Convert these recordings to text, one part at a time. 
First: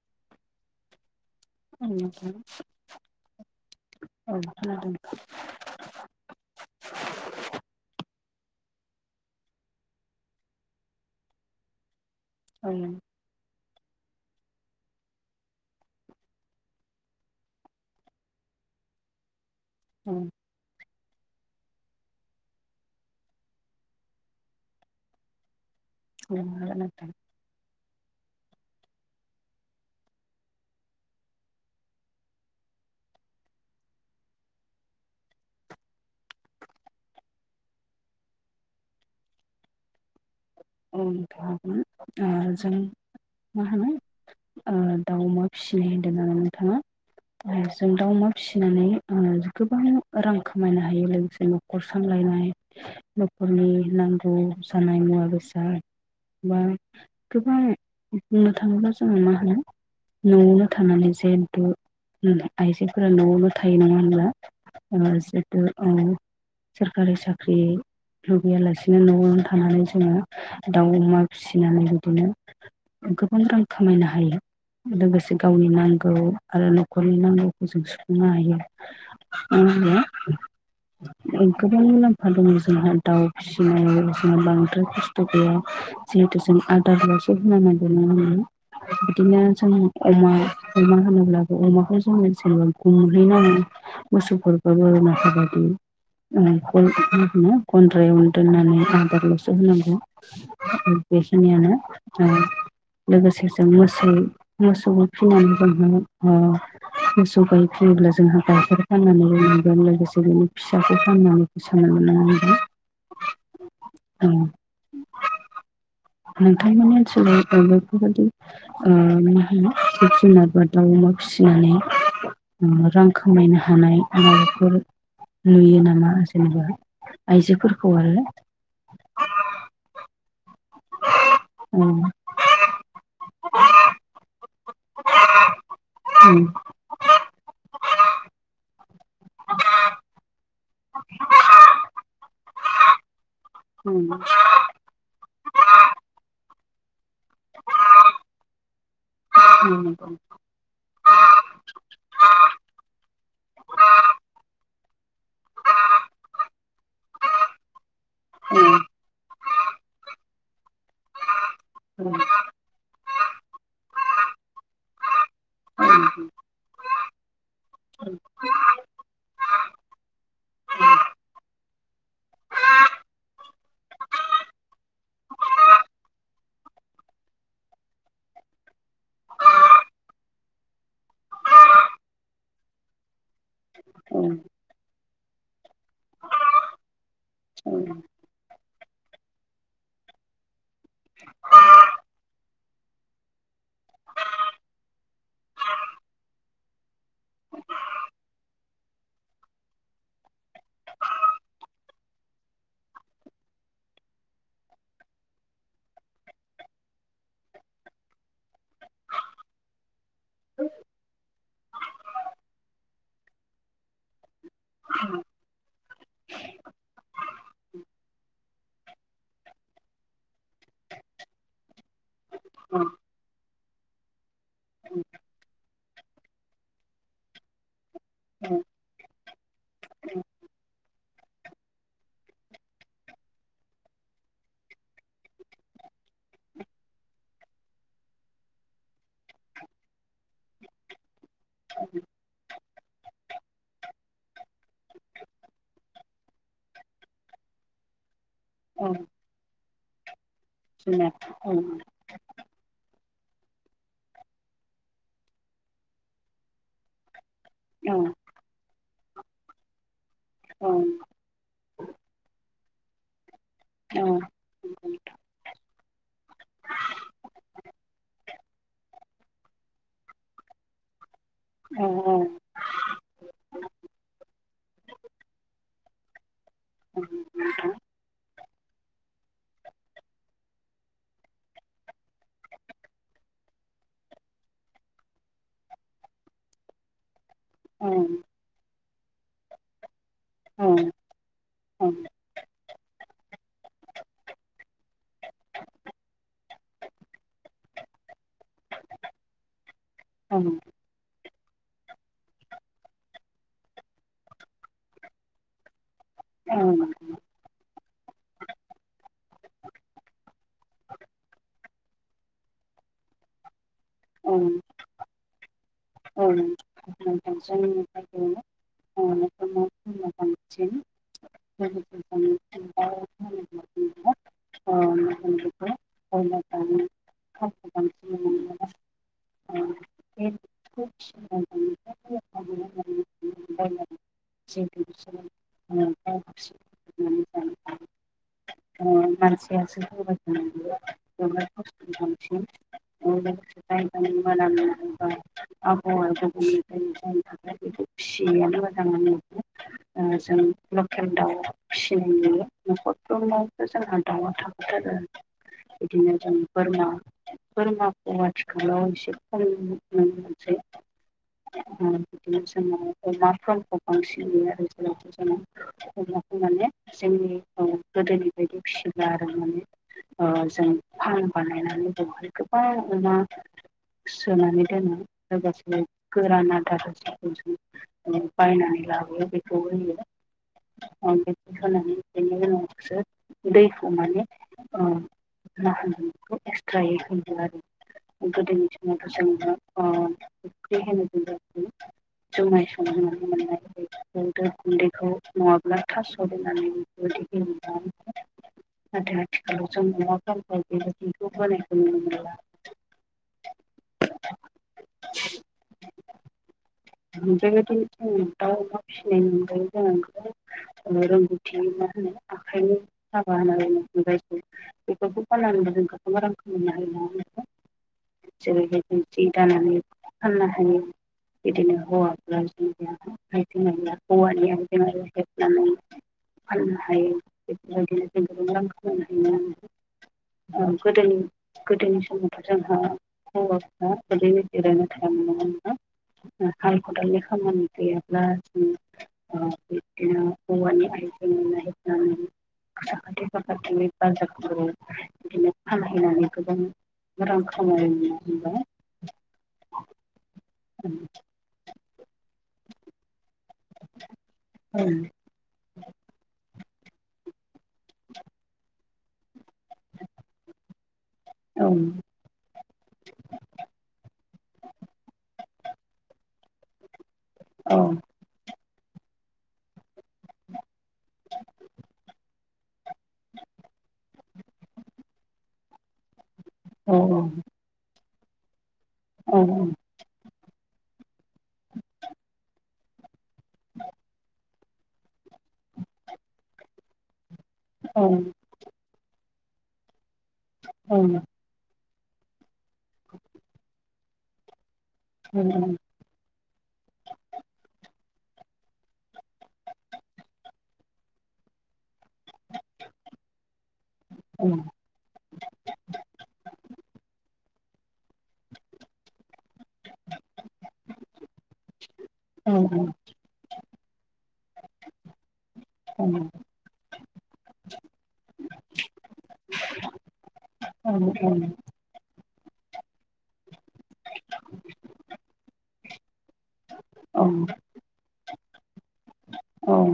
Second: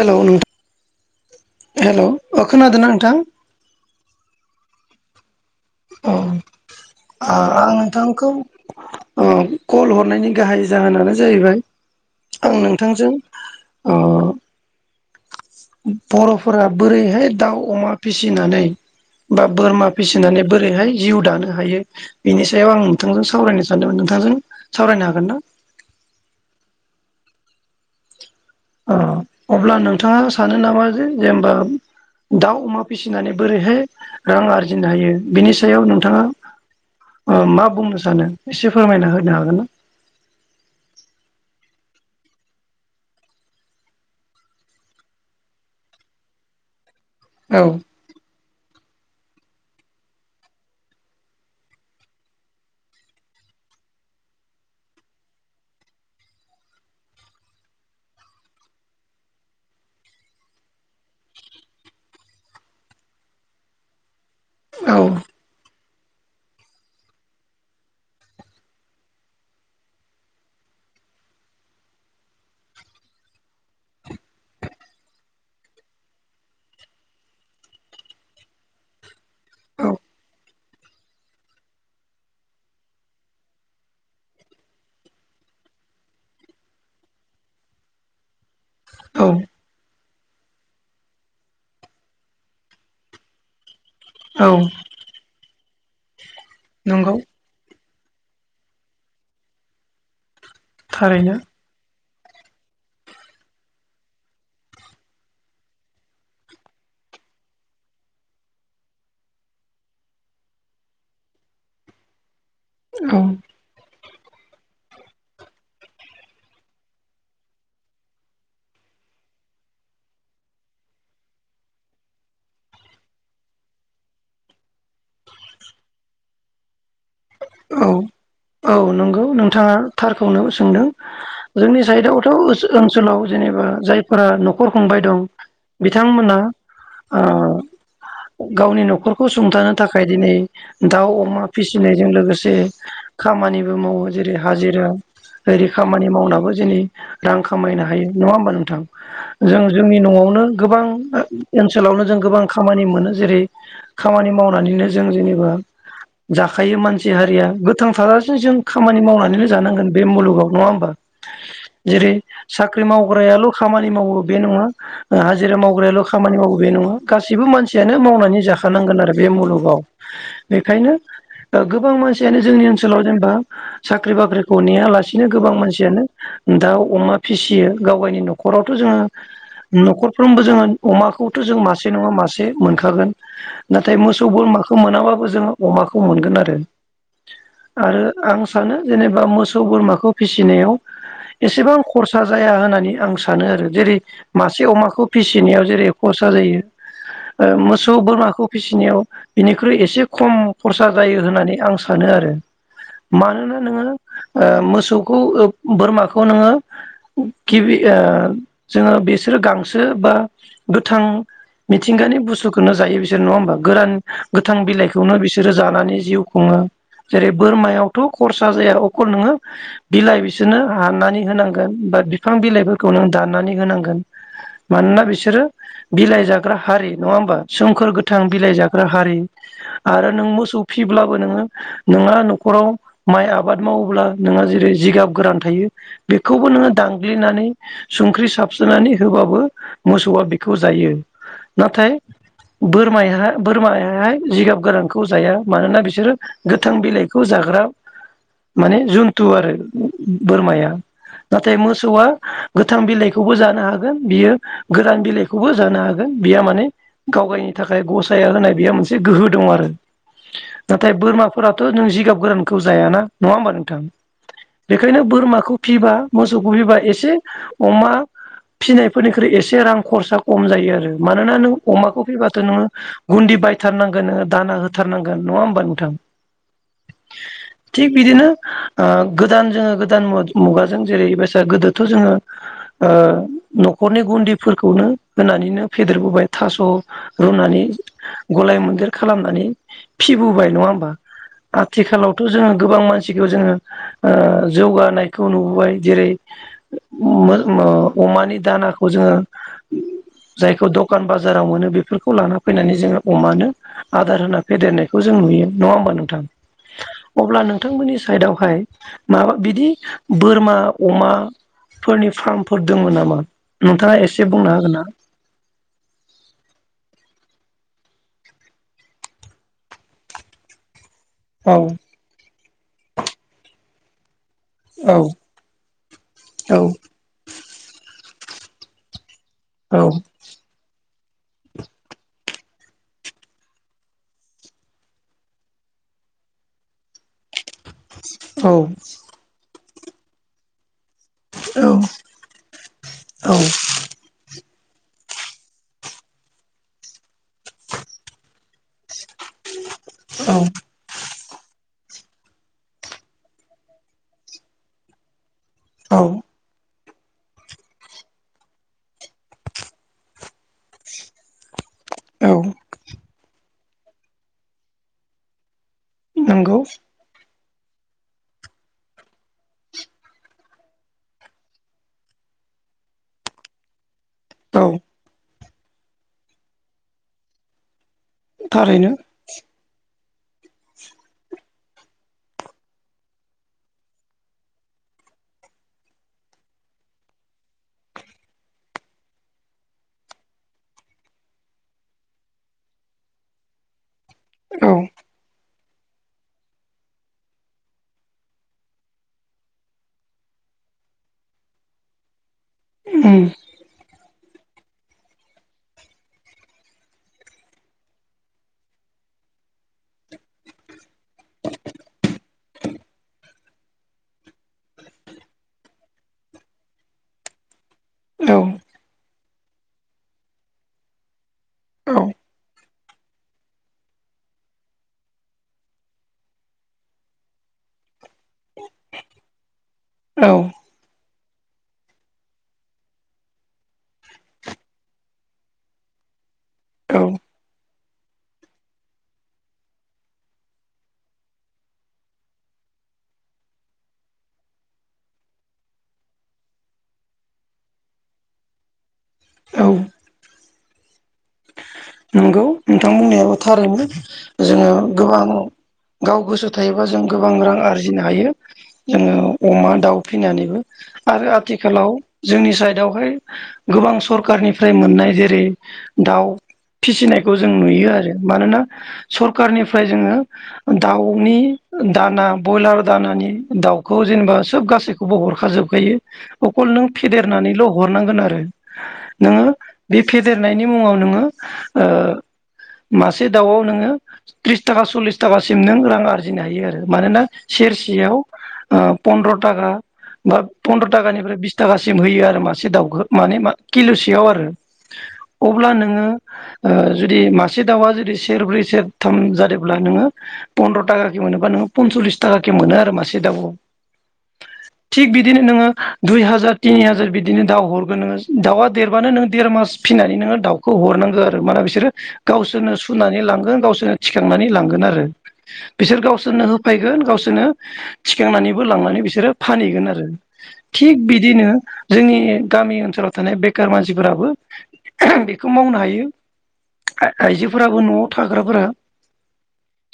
हेल' औ नोंथां हेलौ नोंथां औ खोनादोना नोंथां? औ [unintelligible] [unintelligible] नोंथांखौ कल हरनायनि गाहाय जाहोनानो जाहैबाय आं औ नोंथांजों ओ बर'फोरा बोरैहाय दाउ अमा फिसिनानै बा बोरमा फिसिनानै बोरैहाय जिउ दानो हायो बिनि सायाव आं नोंथांजों सावरायनो सानदोंमोन नोंथांजों सावरायनो हागोन ना? [inaudible] ओ अब्ला नोंथाङा सानो नामा जे जेनबा दाउ अमा फिसिनानै बोरैहाय रां आरजिनो हायो बिनि सायाव नोंथाङा मा बुंनो सानो एसे फोरमायना होनो हागोन ना? [unintelligible] जों मा होनो दाउ अमा फिसिनाय होनदों होननानै नोंथाङा? ना जों औ दाउ अमा फिसिनानै ओ गोबां रां खामायनो हायो लोगोसे न'खर सामलायनाय न'खरनि नांगौ जानाय मुवा बेसा बा गोबां बुंनो थाङोब्ला जोङो मा होनो न'आवनो थानानै जिहेथु आइजोफोरा न'आवनो थायो नङा होनब्ला? [unintelligible] औ औ सोरखारि साख्रि लुबैयालासिनो न'आवनो थानानै जोङो दाउ-अमा फिसिनानै बिदिनो गोबां रां खामायनो हायो लोगोसे गावनि नांगौ आरो न'खरनि नांगौखौ जों सुफुंनो हायो औ गोबां मुलाम्फा दङ जोंहा दाउ फिसिनायाव जोंहा बांद्राय [unintelligible] बिदिनो औ जोंङो अमा अमा होनोब्लाबो अमाखौ जोङो जेनेबा औ [unintelligible] [unintelligible] नंगौ [unintelligible] गन्द्रायावनो दोननानै आदार लसो होनांगौ। [inaudible] [unintelligible] थारैनो बेखिनियानो। ओ लोगोसे जों मोसौ मोसौ फिनानै जोंहा ओ मोसौ गाय फियोब्ला जोंहा गाइखेर फाननानै लोंनांगोन लोगोसे बिनि फिसाखौ फाननानै [unintelligible] औ। औ। नोंथांमोननि ओनसोलाव बेफोरबादि ओ मा होनो जिब जुनारफोर दाउ अमा फिसिनानै रां खामायनो हानाय माबाफोर नुयो नामा जेनेबा औ आइजोफोरखौ आरो औ नंगौ नोंथाङा थारखौनो सो सोंदों जोंनि साइडआवथ' ओनसोलाव जेनेबा जायफोरा नखर खुंबाय दों बिथांमोना ओ गावनि नख खौ सुंथानो थाखाय दिनै दाउ अमा फिसिनायजों लोगोसे जेबो मावो जेरै हाजिरा ओरै खामानि मावना हरैजायनि रां खामायनो हायो नङा होमबा नोंथां जों औ जोंनि न'आवनो गोबां ओनसोलावनो जों गोबां खामानि मोनो जेरै खामानि मावनानैनो जों जेनेबा जाखायो मानसि हारिया थांना थाजासे जों खामानि मावनानैनो जानांगोन बे मुलुगाव। नङा होमबा औ जेरै साख्रि मावग्रायाल' खामानि मावो बे नङा हाजिरा मावग्रायाल' खामानि मावो बे नङा गासैबो मानसियानो मावनानै जाखानांगोन आरो बे मुलुगाव बेखायनो गोबां मानसियानो जोंनि ओन ओनसोलाव जेनेबा साख्रि बाख्रिखौ नेयालासिनो गोबां मानसियानो दाउ अमा फिसियो गाव गावगायनि न'खरावथ जोङो नखरफ्रोमबो जोङो अमाखौथ जों मासे नङा मासे मोनखागोन। नाथाय औ मोसौ बोरमाखौ मोनाबाबो खौ जों अमाखौ मोनगोन आरो। आरो आं सानो जेनेबा मोसौ बोरमाखौ फिसिनायाव एसेबां खरसा जाया होनना नै आं सानो आरो जेरै मासे अमाखौ फिसिनायाव जेरै खरसा जायो मोसौ बोरमाखौ फिसिनायाव बिनिख्रुइ एसे खम खरसा जायो होननानै आं सानो आरो। मानोना नोङो ओ मोसौखौ ओ बोरमाखौ नोङो गिबि ओ जोङो बेसोरो गांसो बा गोथां मिथिंगानि बुस्थुखौनो जायो बिसोरो नङा होमबा गोरान गोथां बिलाइखौनो बिसोरो जानानै जिउ खुङो। जेरै बोरमायावथ' खरसा जाया अखल नोङो बिलाइ बिसोरनो हाननानै होनांगोन बा बिफां बिलाइफोरखौ नों दाननानै होनांगोन मानोना बिसोरो बिलाइ जाग्रा हारि नङा होमबा सोमखोर गोथां बिलाइ जाग्रा हारि आरो नों मोसौ फिब्लाबो नोङो नोंहा न'खराव माइ आबाद मावोब्ला नोंहा जेरै जिगाब गोरान थायो बेखौबो नोङो दांग्लिनानै संख्रि साबस्रोनानै होबाबो मोसौआ बेखौ जायो नाथाय बोरमाया बोरमायाहाय जिगाब गोरानखौ जाया मानोना बिसोरो गोथां बिलाइखौ जाग्रा माने जुनतु आरो। उम उम बोरमाया नाथाय मोसौआ गोथ गोथां बिलाइखौबो जानो हागोन बियो गोरान बिलाइखौबो जानो हागोन बिया माने गाव गावनि थाखाय गसाया होनाय बेयो मोनसे गोहो दं आरो नाथाय बोरमाफो फोराथ' नों जिगाब गोरानखौ जाय ना नङा होमबा नोंथां बेखायनो बोरमाखौ फिबा मोसौखौ फिबा एसे अमा फिनायफोरनिख्रुइ एसे रां खरसा खम जायो आरो मानोना नों अमाखौ फैबाथ' नोङो गुन्दि बायथारनांगोन नोङो दाना होथारनांगोन नङा होमबा नोंथां? थिग बिदिनो ओ गोदान जोङो गोदान मु-मुगाजों जेरै बयसा गोदोथ जोङो न'खरनि गुन्दिफोरखौनो होनानैनो फेदेरबोबाय थास' रुनानै गलाय मोनदेर खालामनानै फिबोबाय नङा होमबा? आथिखालावथ' जोङो गोबां मानसिखौ जोङो जौगानायखौ नुबोबाय जेरै अमानि दानाखौ जोङो जायखौ दखान बाजाराव मोनो बेफोरखौ लाना फैनानै जोङो अमानो आदार होना फेदेरनायखौ जों नुयो नङा होमबा नों अब्ला नोंथांमोननि साइदआवहाय माबा बिदि बोरमा अमाफोरनि फार्मफोर दङ नामा नोंथाङा एसे बुंनो हागोन ना? औ जोंनि जायगायाव औ औ औ औ औ ओ मानसियासो होबाय थानाय औ ओमफ्राय औ बा [unintelligible] सिनायानोमोन। [unintelligible] फिसि न'खरफोराबो जोंहा दाउआ थाखाथारो। औ बिदिनो जों बोरमा बोरमाफोरा आथिखालाव एसे खम नुनो मोनसै। [unintelligible] औ बांसिन नुयो आरो जेराव जोंङो नंगौ माने जोंनि औ गोदोनि बायदि फिसिब्ला आरो माने जों फार्म बानायनानै बेवहाय गोबां अमा सोनानै औ दोनो। लोगोसे गोरान आदारसिखौ जों बायननानै थारैनो लाबो बे [inaudible] होनानै बेनि उनावसो दैखौ माने होन एक्सट्रायै होयो आरो गोदोनि समावथ' अफ्रि होनो जों जायखौ जुमाय संयोबानो मोननाय जायो। ओमफ्राय औ गुन्दैखौ नङाबा थास' होननानै बेफोरबायदि गेले नाथाय आथिखालाव जों अवाफोरफोरखौ बेबायदिखौ बानायखौ नुनो मोनला। ओम ओमफ्रायबायदि जों दा अमा फिसिनाय मोनदों जों रोंगौथि मा होनो आखाइनि हाबा होननानै जायखौ बेफोरखौ फाननानैबो जों गोबां रां खामायनो हायो नङा होनबा। औ जेरैहाय जों हि दानानै फान्नो हायो। बिदिनो हौवाफ्रा [inaudible] [inaudible] औ औ गोदोनि गोदोनि समावथ' जोंहा हौवाफ्रा ओरैनो जिरायना थायोमोन नङा होनबा। हाल खदालनि औ खामानि [inaudible] बिदिनो औवानि आयजें बानायनानै साखाथि फाखाथिनि बानजारफोरबो बिदिनो फानहैनानै गोबां रां खामाय मोनबाय। औ [inaudible] नंगौ नोंथां बुंनायाबो थारैनो जोङो गोबां गाव गोसो थायोबा जों गोबां रां आरजिनो हायो जोङो अमा दाउ फिनानैबो आरो औ आथिखालाव जोंनि साइडआवहाय गोबां सरखारनिफ्राय मोननाय जेरै दाउ फिसिनाय खौ जों औ नुयो आरो मानोना सरखारानिफ्राय जोङो दाउनि दाना बयलार दानानि दाउखौ जेनेबा सोब गासैखौबो हरखाजोबखायो। अकल नों फेदेरनानैल' हरनांगोन आरो [inaudible] औ नोङो बे फे देरनायनि मुङाव नोङो ओ मा से दाउआव नोङो त्रिस थाखा सल्लिस थाखासिम नों रां आरजिनो हायो आरो मानोना सेरसेयाव ओह पन्द्र थागा बा पन्द्र' थाखानिफ्राय बिस थाखा सिम होयो आरो मा से दावखौ माने किल' बेयाव आरो। अब्ला नोङो ओह जुदि मासे दाउआ जुदि सेरब्रै सेरथाम जादोंब्ला नोङो फन्द्र' थाखााखि मोनोबा नोङो पनस'लिस थाखाखि मोनो आरो मासे दाउआव। थिग बिदिनो नोङो दुइ हाजार तिनि हाजार बिदिनो दाउ हरगोन नोङो दाउआ देरबानो नों देर मास फिनानै नोङो दाउखौ हरनां माने बिसोरो गावसोरनो सुनानै लांगोन गावसोर जोङो थिखांनानै लांगोन आरो। बिसोर गावसोरनो होफैगोन गावसोरनो थिखांनानैबो लांनानै बिसोरो फानहैगोन आरो थिग औ औ बिदिनो जोंनि गामि ओनसोलाव थानाय बेखार मानसिफोराबो बेखौ मावनो हायो। आइ औ आइजोफोराबो न'आव था ग्राफोरा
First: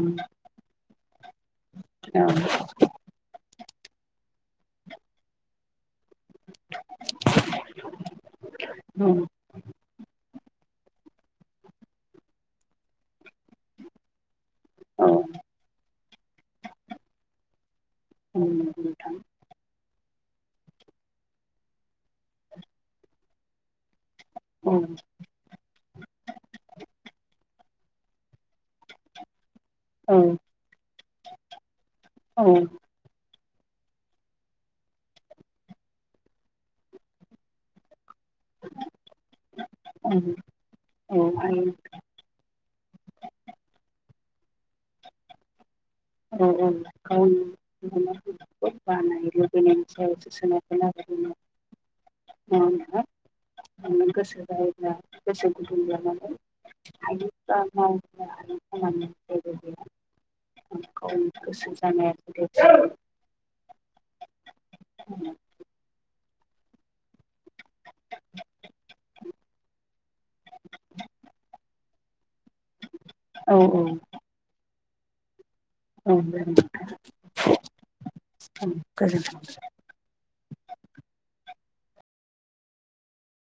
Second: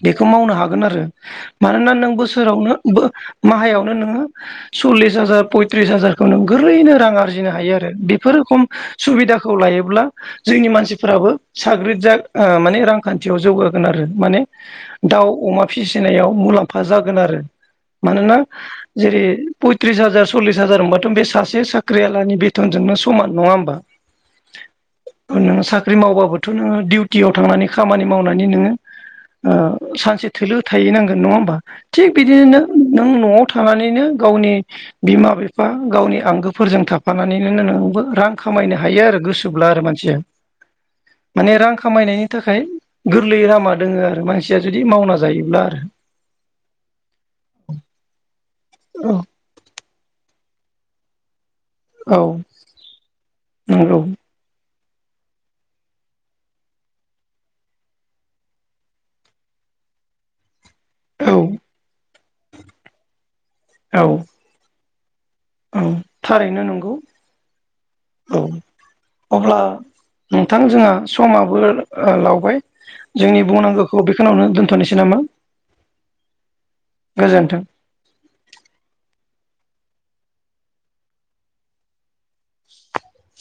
बेखौ मावनो हागोन आरो। मानोना नों बोसोरावनो बो माहायावनो नोङो सल्लिस हाजार पयथ्रिस हाजार खौ नों गोरलैनो रां आरजिनो हायो आरो बेफोर खम सुबिदाखौ लायोब्ला जोंनि मानसि फोराबो साग्रिद जा ओ माने रांखान्थियाव जौगागोन आरो माने दाउ, अमा फि नायाव मुलाम्फा जागोन आरो। मानोना जेरै पय त्रिस हाजार सल्लिस हाजार मोनबाथ' बे सासे साख्रिआवलानि बेथनजोंनो समान नङा होमबा? औ। नोङो साख्रि मावबाबोथ' नोङो दिडिउटियाव थांनानै खामानि मावनानै नोङो ओ सानसे थोलो थाहै नाङो नङा होनबा। थिग बिदिनो नों न'आव थानानैनो गावनि बिमा बिफा गावनि आंगोफोरजों थाफानानैनो नोंबो रां खामायनो हायो आरो गोसोब्ला आरो मानसिया। माने रां खामायनायनि थाखाय गोरलै लामा दं। आरो मानसिया जुदि मावना जायोब्ला आरो। औ औ गावनि औ बानाय लुबैनायनि सायाव [inaudible] औ औ। [inaudible] खौ गोसो जानाय औ आरो। [inaudible] औ। [inaudible] औ थारैनो नंगौ औ अब्ला नोंथां जोंहा समाबो लावबाय। जोंनि औ बुंनांगौखौ बेखिनियावनो दोन नोसै नामा। औ औ। गोजोन्थों [inaudible]